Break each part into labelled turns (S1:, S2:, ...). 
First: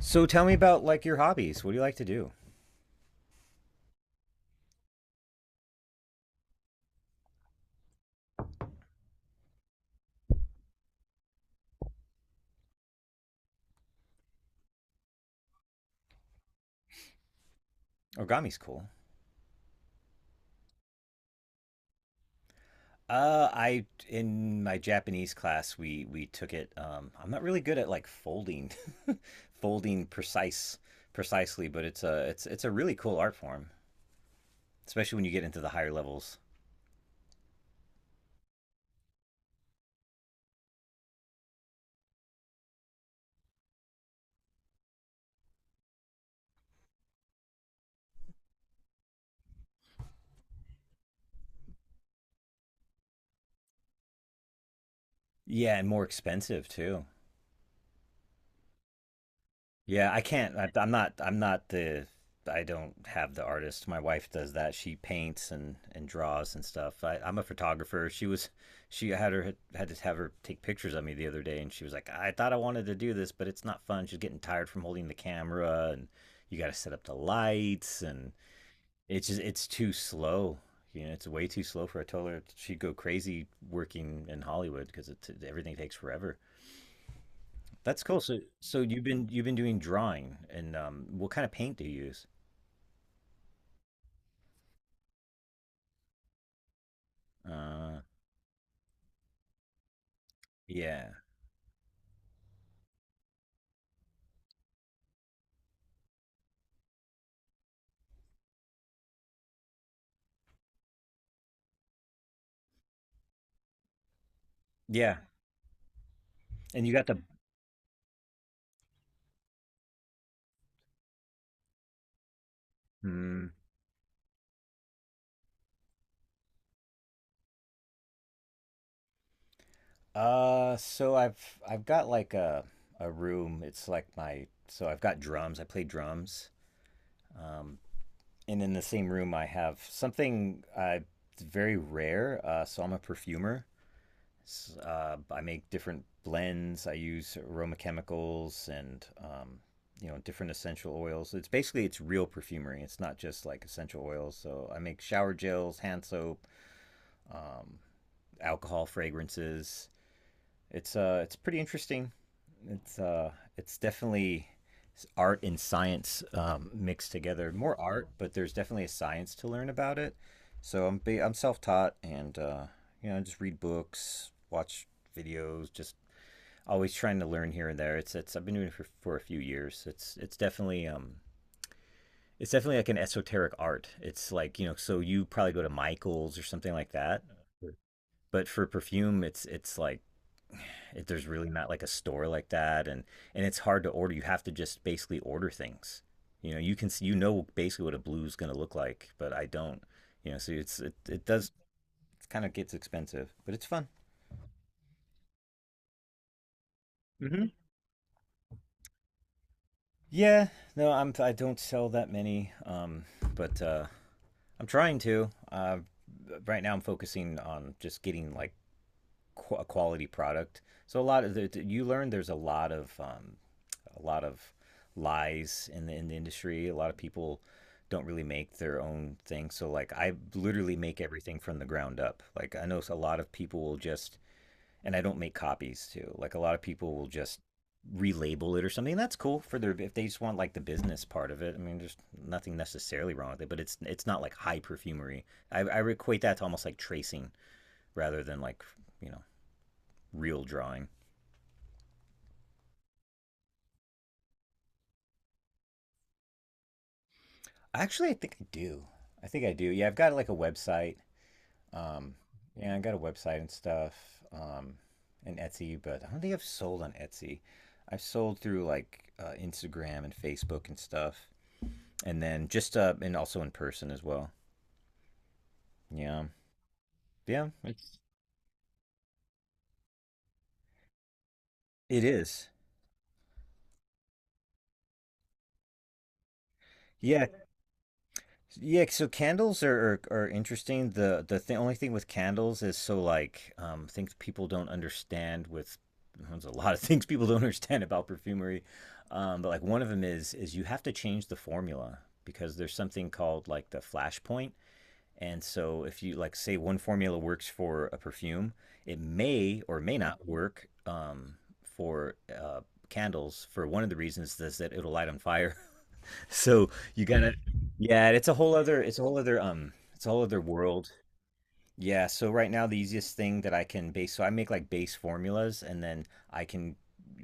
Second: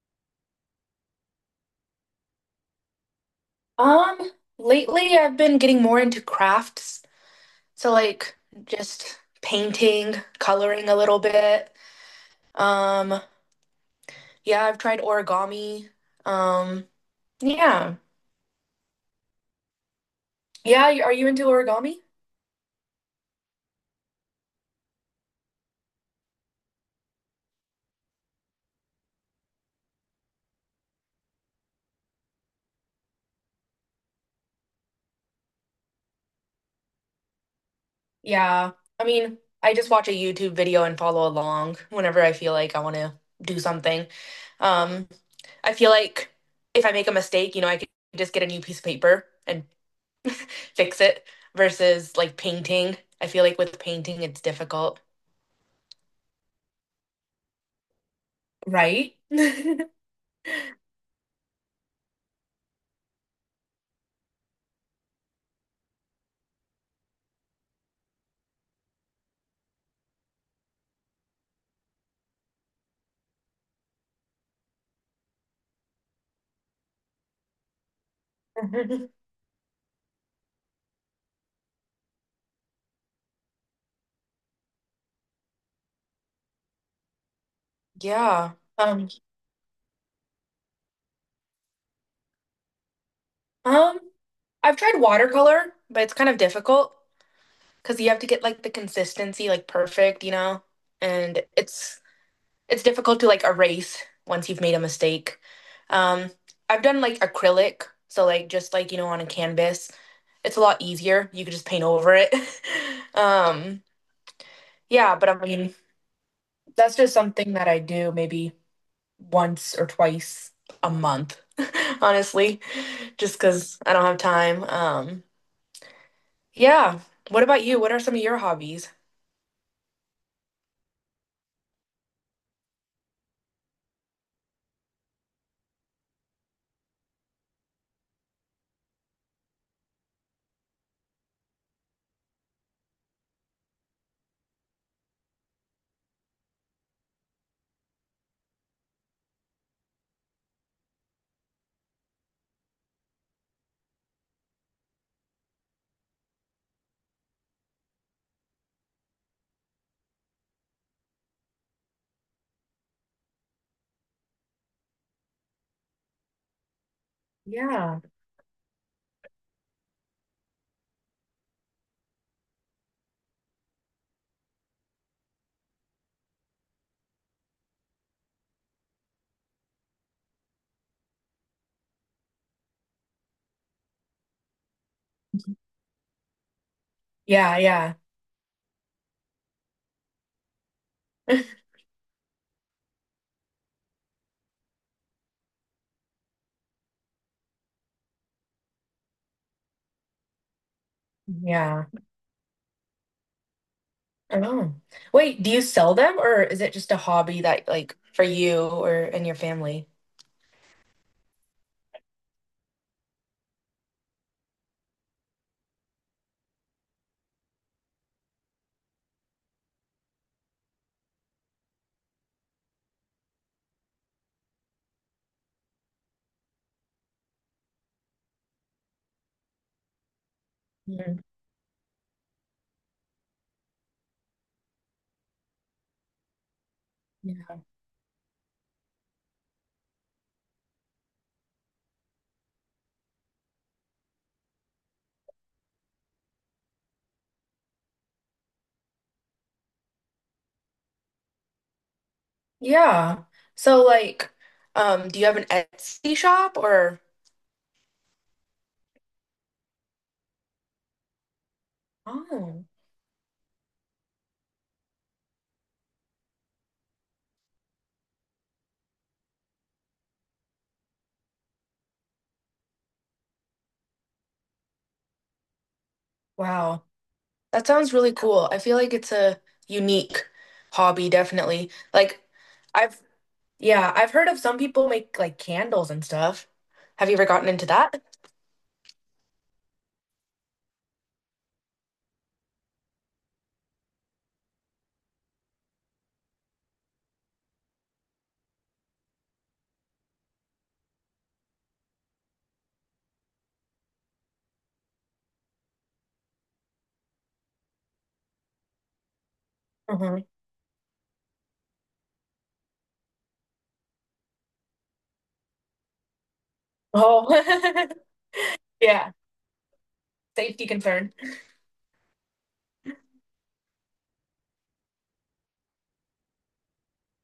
S1: So tell me about like your hobbies. What do you like to do?
S2: Um, Lately I've been getting more into crafts. So like just painting, coloring a little bit. Um, yeah, I've tried origami. Um, yeah.
S1: Origami's cool.
S2: Yeah, are you into origami?
S1: I In my Japanese class we took it. I'm not really good at like folding, folding precisely, but it's a really cool art form, especially when you get into the higher levels.
S2: Yeah. I mean, I just watch a YouTube video and follow along whenever I feel like I want to do something. Um, I feel like if I make a mistake, I could just get a new piece of paper and fix it versus like painting. I feel like with painting it's difficult.
S1: Yeah, and more expensive too.
S2: Right?
S1: Yeah, I can't. I'm not. I'm not the. I don't have the artist. My wife does that. She paints and draws and stuff. I'm a photographer. She was. She had to have her take pictures of me the other day, and she was like, "I thought I wanted to do this, but it's not fun." She's getting tired from holding the camera, and you got to set up the lights, and it's just it's too slow. You know, it's way too slow for a toddler. She'd go crazy working in Hollywood because everything takes forever. That's cool. So
S2: Yeah.
S1: so you've
S2: Um,
S1: been you've been doing drawing, and what kind of paint do you use?
S2: um, I've tried watercolor, but it's kind of difficult because
S1: Uh
S2: you have to get like the consistency like perfect, you know?
S1: yeah.
S2: And it's difficult to like erase once you've made a mistake. Um, I've done like acrylic, so like just like, you know, on a canvas. It's a lot easier. You could just paint over it. Um,
S1: Yeah.
S2: yeah, but I mean,
S1: And you
S2: that's
S1: got
S2: just
S1: the.
S2: something that I do maybe once or twice a month, honestly, just
S1: mm,
S2: because I don't have time. Yeah. What about you? What are some of your hobbies?
S1: so I've got like a room. It's like my so I've got drums. I play drums. Um and in the same room I have something. It's very rare. So I'm a perfumer. I make different blends. I use aroma chemicals and, different essential oils. It's basically it's real perfumery. It's not just like essential oils. So I make shower gels, hand soap, um, alcohol fragrances. It's pretty interesting. It's definitely art and science, mixed together. More
S2: Yeah.
S1: art, but there's definitely a science to learn about it. So I'm self taught and, I just read books, watch videos, just always trying to learn here and there. It's I've been doing it for a few years. It's definitely like an esoteric art. It's like, so you probably go to Michaels or something like that.
S2: Yeah, yeah.
S1: But for perfume, there's really not like a store like that, and it's hard to order. You have to just basically order things. You know, you can see, basically what a blue is going to look like, but I don't. You know, so it's it, it does
S2: Yeah.
S1: it kind of gets expensive, but it's fun.
S2: Oh. Wait, do you sell them or is it just a hobby
S1: Mm-hmm.
S2: that like for you or and your family?
S1: Yeah, no, I don't sell that many, but I'm trying to. Right now, I'm focusing on just getting like a quality product. So a lot of the, you learn there's a lot of, a lot of lies in the industry. A lot of people don't really make their own thing. So like I literally make
S2: Mhm.
S1: everything from the ground up. Like I know a lot of people will just. And I don't make copies too. Like a lot of people will just
S2: Yeah.
S1: relabel it or something. That's cool for their if they just want like the business part of it. I mean, there's nothing necessarily wrong with it, but it's not like high perfumery. I equate that to almost like tracing rather than, you know real drawing.
S2: Yeah. So like, do you have an Etsy shop or?
S1: Actually, I think I do. I think I do. Yeah, I've got like a website. Um,
S2: Oh,
S1: yeah, I got a website and stuff. Um, and Etsy, but I don't think I've sold on Etsy. I've sold through like, Instagram and Facebook and stuff, and then just, and also in person as well. Yeah,
S2: wow.
S1: yeah,
S2: That sounds really cool. I feel like it's a unique hobby, definitely.
S1: it
S2: Like,
S1: is.
S2: I've, yeah, I've heard of some people make like candles and stuff. Have you
S1: Yeah,
S2: ever gotten into that?
S1: yeah. So candles are interesting. The only thing with candles is, so like, things people don't understand with, there's a lot of things people don't understand about perfumery. But like one of them is you have to change the formula because there's something called like the flash point. And so, if you like, say one formula works for a perfume, it may or may
S2: Hmm.
S1: not work, for candles, for one of the reasons is that it'll light on fire. So you gotta,
S2: Oh,
S1: yeah, it's a whole other, it's a
S2: yeah.
S1: whole other, it's a whole other
S2: Safety
S1: world.
S2: concern.
S1: Yeah. So right now, the easiest thing that I can base, so I make like base formulas, and then I can,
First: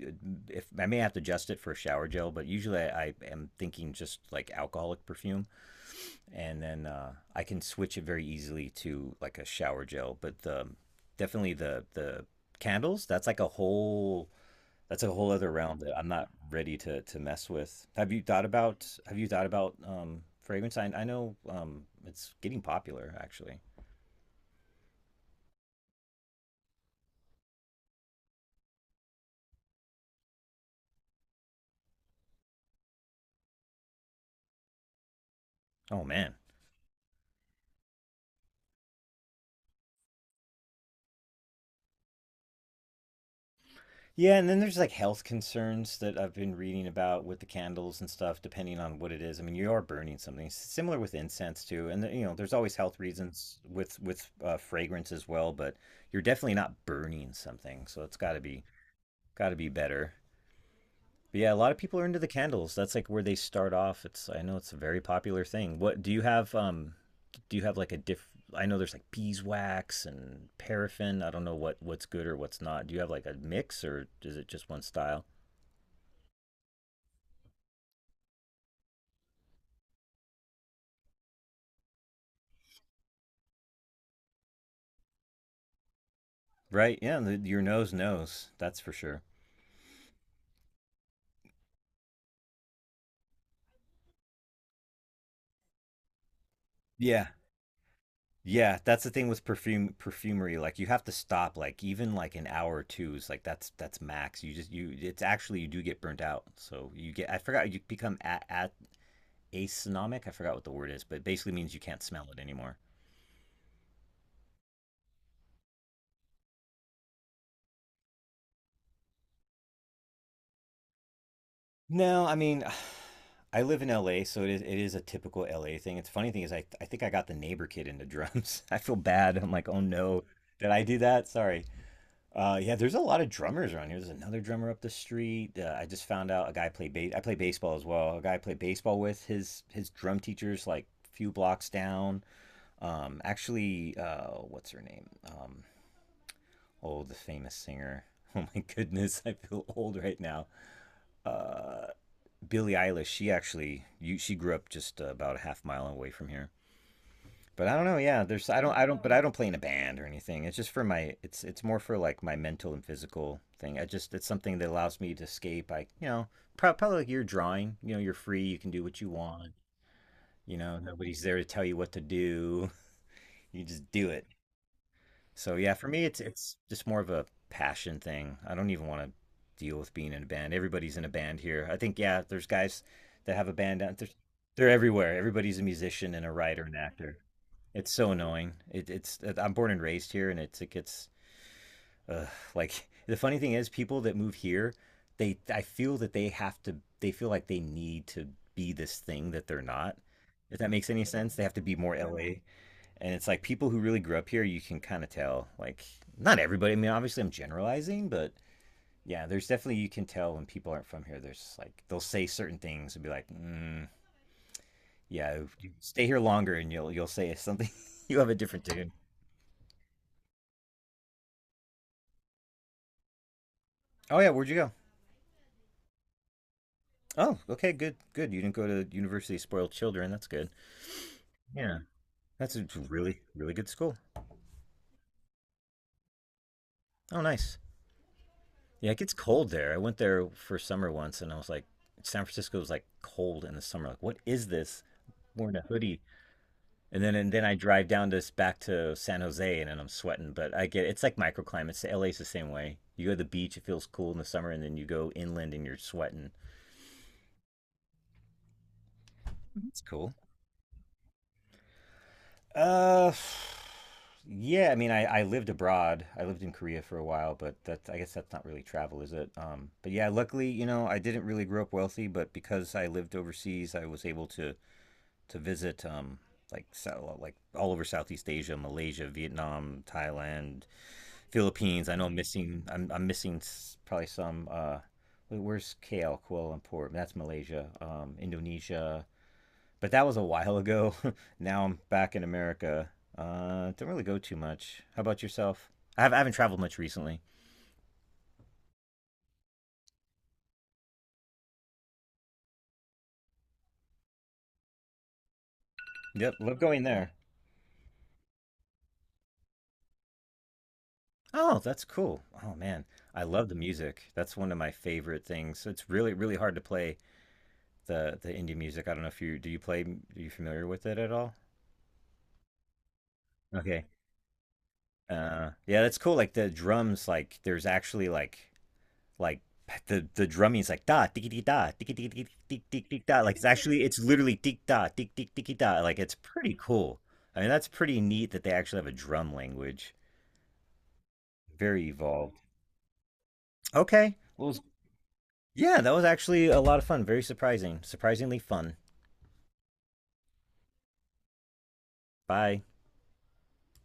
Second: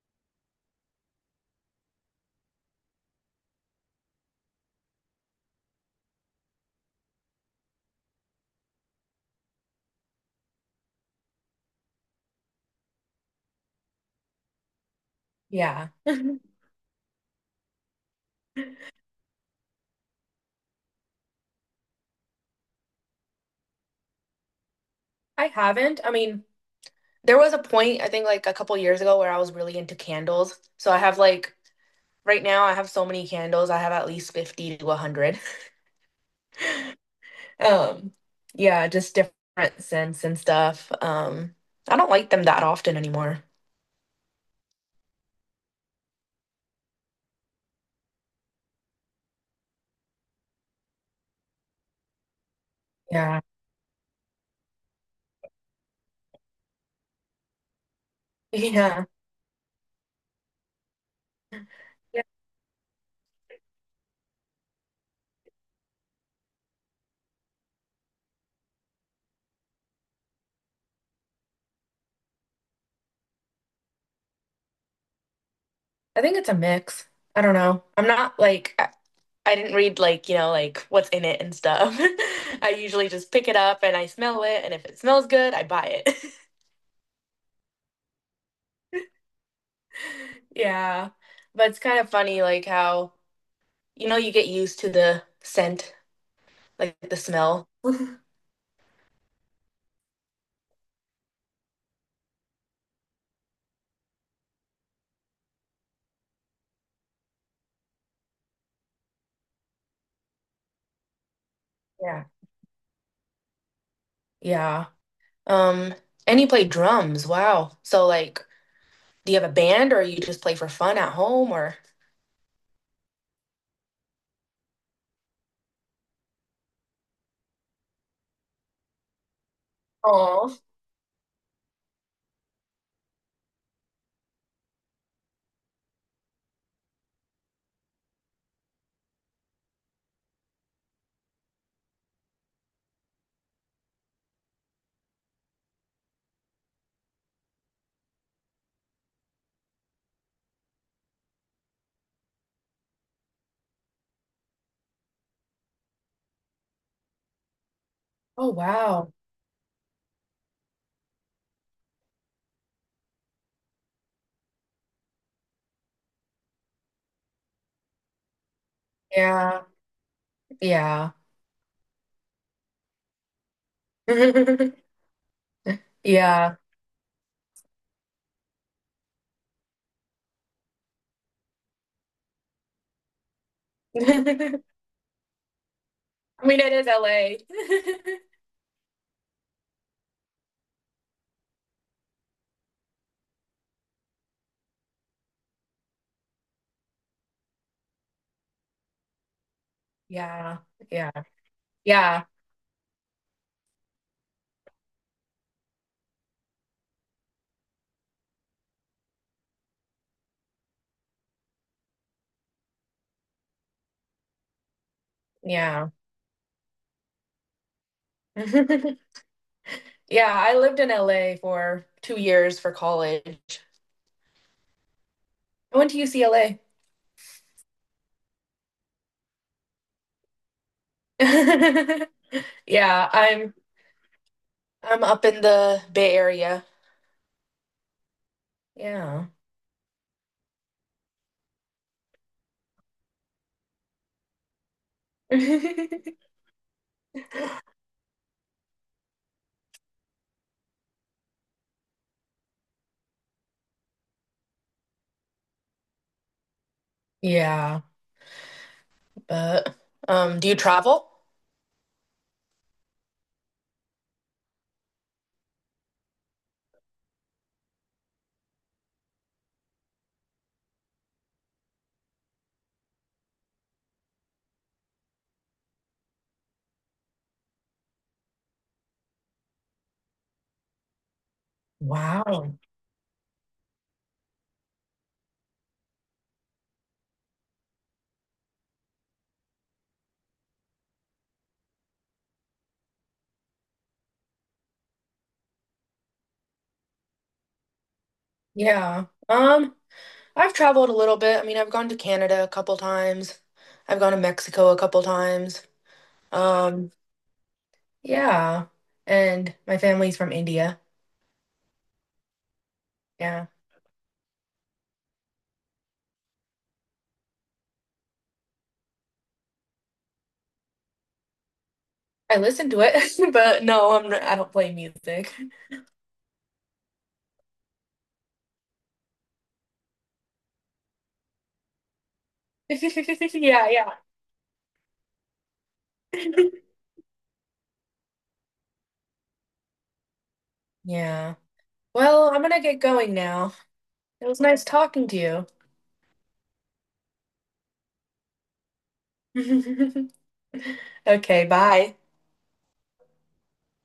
S1: uh, if I may have to adjust it for a shower gel, but usually I am thinking just like alcoholic perfume, and then I can switch it very easily to like a shower gel. But the, definitely the candles, that's like a whole that's a whole other realm
S2: Yeah.
S1: that I'm not ready to mess with. Have you thought about Have you thought about fragrance? I know, it's getting popular actually.
S2: I haven't. I mean, there was a point, I think like a couple years ago, where I was really into candles. So I have like, right now, I have so many candles. I have at least 50 to 100.
S1: Oh man.
S2: Um, yeah, just different scents and stuff. I don't like them that often anymore.
S1: Yeah, and then there's like health concerns that I've been reading about with the candles and stuff, depending on what it is. I mean, you are burning something. It's similar with incense too, and, there's always health
S2: Yeah.
S1: reasons with, fragrance as well. But you're definitely not burning something, so it's got to be
S2: Yeah.
S1: got to be better. But yeah, a lot of people are into
S2: Yeah.
S1: the candles. That's like where they start off. It's I know it's a very popular thing. What do you have? Do you have like a diff? I know there's like beeswax and paraffin. I don't know what's good or what's not. Do you have like a mix or is it just one style?
S2: I think it's a mix. I don't know. I didn't read like, you know, like what's in it and stuff. I usually just pick it up and I smell it, and if it smells good, I buy it.
S1: Right? Yeah, your nose knows. That's for sure.
S2: Yeah. But it's kind of funny like how, you know, you get used to the scent, like the
S1: Yeah.
S2: smell.
S1: Yeah, that's the thing with perfumery. Like you have to stop like, even like an hour or two is like that's max. You just you It's actually you do get burnt out. So you get, I forgot, you become at asonomic. I forgot what the word is, but it basically means you can't
S2: Yeah.
S1: smell it anymore.
S2: Yeah. Um, and you play drums. Wow. So like do you have a band or you just play for fun at home or?
S1: No, I mean, I live in LA, so it is a typical LA thing. It's funny thing is I think I got the neighbor kid into drums. I feel bad. I'm like, "Oh no,
S2: Oh,
S1: did I do that? Sorry." Yeah, there's a lot of drummers around here. There's another drummer up the street. I just found out a guy played ba- I play baseball as well. A guy I played baseball with, his drum teacher's like a few blocks down. Actually, what's her name? Oh, the famous singer. Oh my goodness, I feel old right now. Uh, Billie Eilish. She she grew up just about a half mile away from here. But I don't know. Yeah, there's
S2: oh
S1: I don't but
S2: wow.
S1: I don't play in a band or anything. It's more for like my mental and physical thing. I just It's something that allows me to escape. I, probably like you're drawing. You know you're free. You can do what you want.
S2: Yeah.
S1: You know
S2: Yeah.
S1: nobody's there to tell you what to do. You just do it. So yeah, for me it's
S2: Yeah.
S1: just more of a passion thing. I don't even want to deal with being in a band. Everybody's in a band here. I think, yeah, there's guys that have a band. Out- There's
S2: I
S1: They're everywhere. Everybody's a musician and a
S2: mean,
S1: writer
S2: it
S1: and
S2: is
S1: actor.
S2: LA.
S1: It's so annoying. It, it's I'm born and raised here, and it gets, uh, like the funny thing is people that move here, they I feel that they have to they feel like they need to be this thing that they're not. If
S2: Yeah.
S1: that makes any
S2: Yeah.
S1: sense, they have to be more
S2: Yeah.
S1: LA. And it's like people who really grew up here, you can kind of tell. Like not everybody. I mean, obviously I'm generalizing, but yeah, there's definitely you can tell when people aren't from here. There's like they'll say certain things and be like, yeah, you
S2: Yeah.
S1: stay here longer and you'll say something. You'll have a different tune.
S2: Yeah, I lived in LA for 2 years for college.
S1: Oh yeah, where'd you go?
S2: I went to UCLA.
S1: Oh, okay, good, good. You didn't go to University of Spoiled Children. That's good. Yeah. That's a
S2: Yeah,
S1: really, really
S2: I'm
S1: good school.
S2: I'm up in the Bay Area.
S1: Oh, nice. Yeah, it gets
S2: Yeah.
S1: cold there. I went there for summer once, and I was like, San Francisco was like cold in the summer. Like, what is this? Wearing a hoodie, and then I drive down this back to San Jose, and then I'm sweating. But I get it's like microclimates. LA's the same way. You go to the beach, it feels cool in the summer, and then you go inland, and you're sweating.
S2: Yeah, but
S1: It's cool.
S2: do you travel?
S1: Uh, yeah. I mean, I lived abroad. I lived in Korea for a while, but that's I guess that's not really travel, is it? But yeah, luckily, I didn't really grow up wealthy, but because I lived overseas, I was able to visit, like, like all over Southeast Asia, Malaysia, Vietnam, Thailand, Philippines. I know I'm
S2: Wow.
S1: missing. I'm missing probably some. Wait, where's KL, Kuala Lumpur? That's Malaysia. Indonesia, but that was a while ago. Now I'm back in America. Don't really go too much. How about yourself? I haven't traveled much recently.
S2: Yeah. I've traveled a little bit. I mean, I've gone to Canada a couple times. I've gone to Mexico a couple times.
S1: Yep, love going
S2: Um,
S1: there.
S2: yeah. And my family's from India.
S1: Oh, that's cool. Oh man, I
S2: Yeah.
S1: love the music. That's one of my favorite things. It's really really hard to play the indie music. I don't know if you, do you play? Are you familiar with it at all?
S2: I listen to it, but
S1: Okay.
S2: I don't play music.
S1: Yeah, that's cool. Like the drums, like there's actually like the drumming is like da tiki tiki tiki da, like it's
S2: Yeah,
S1: actually
S2: yeah.
S1: it's literally tick da tick tick tiki da, like it's pretty cool. I mean that's pretty neat that they actually have a drum language.
S2: Yeah.
S1: Very
S2: Well,
S1: evolved.
S2: I'm gonna get going now.
S1: Okay.
S2: It was
S1: Well,
S2: nice talking to
S1: yeah, that was actually a lot of fun. Very surprising. Surprisingly fun.
S2: you. Okay, bye.
S1: Bye.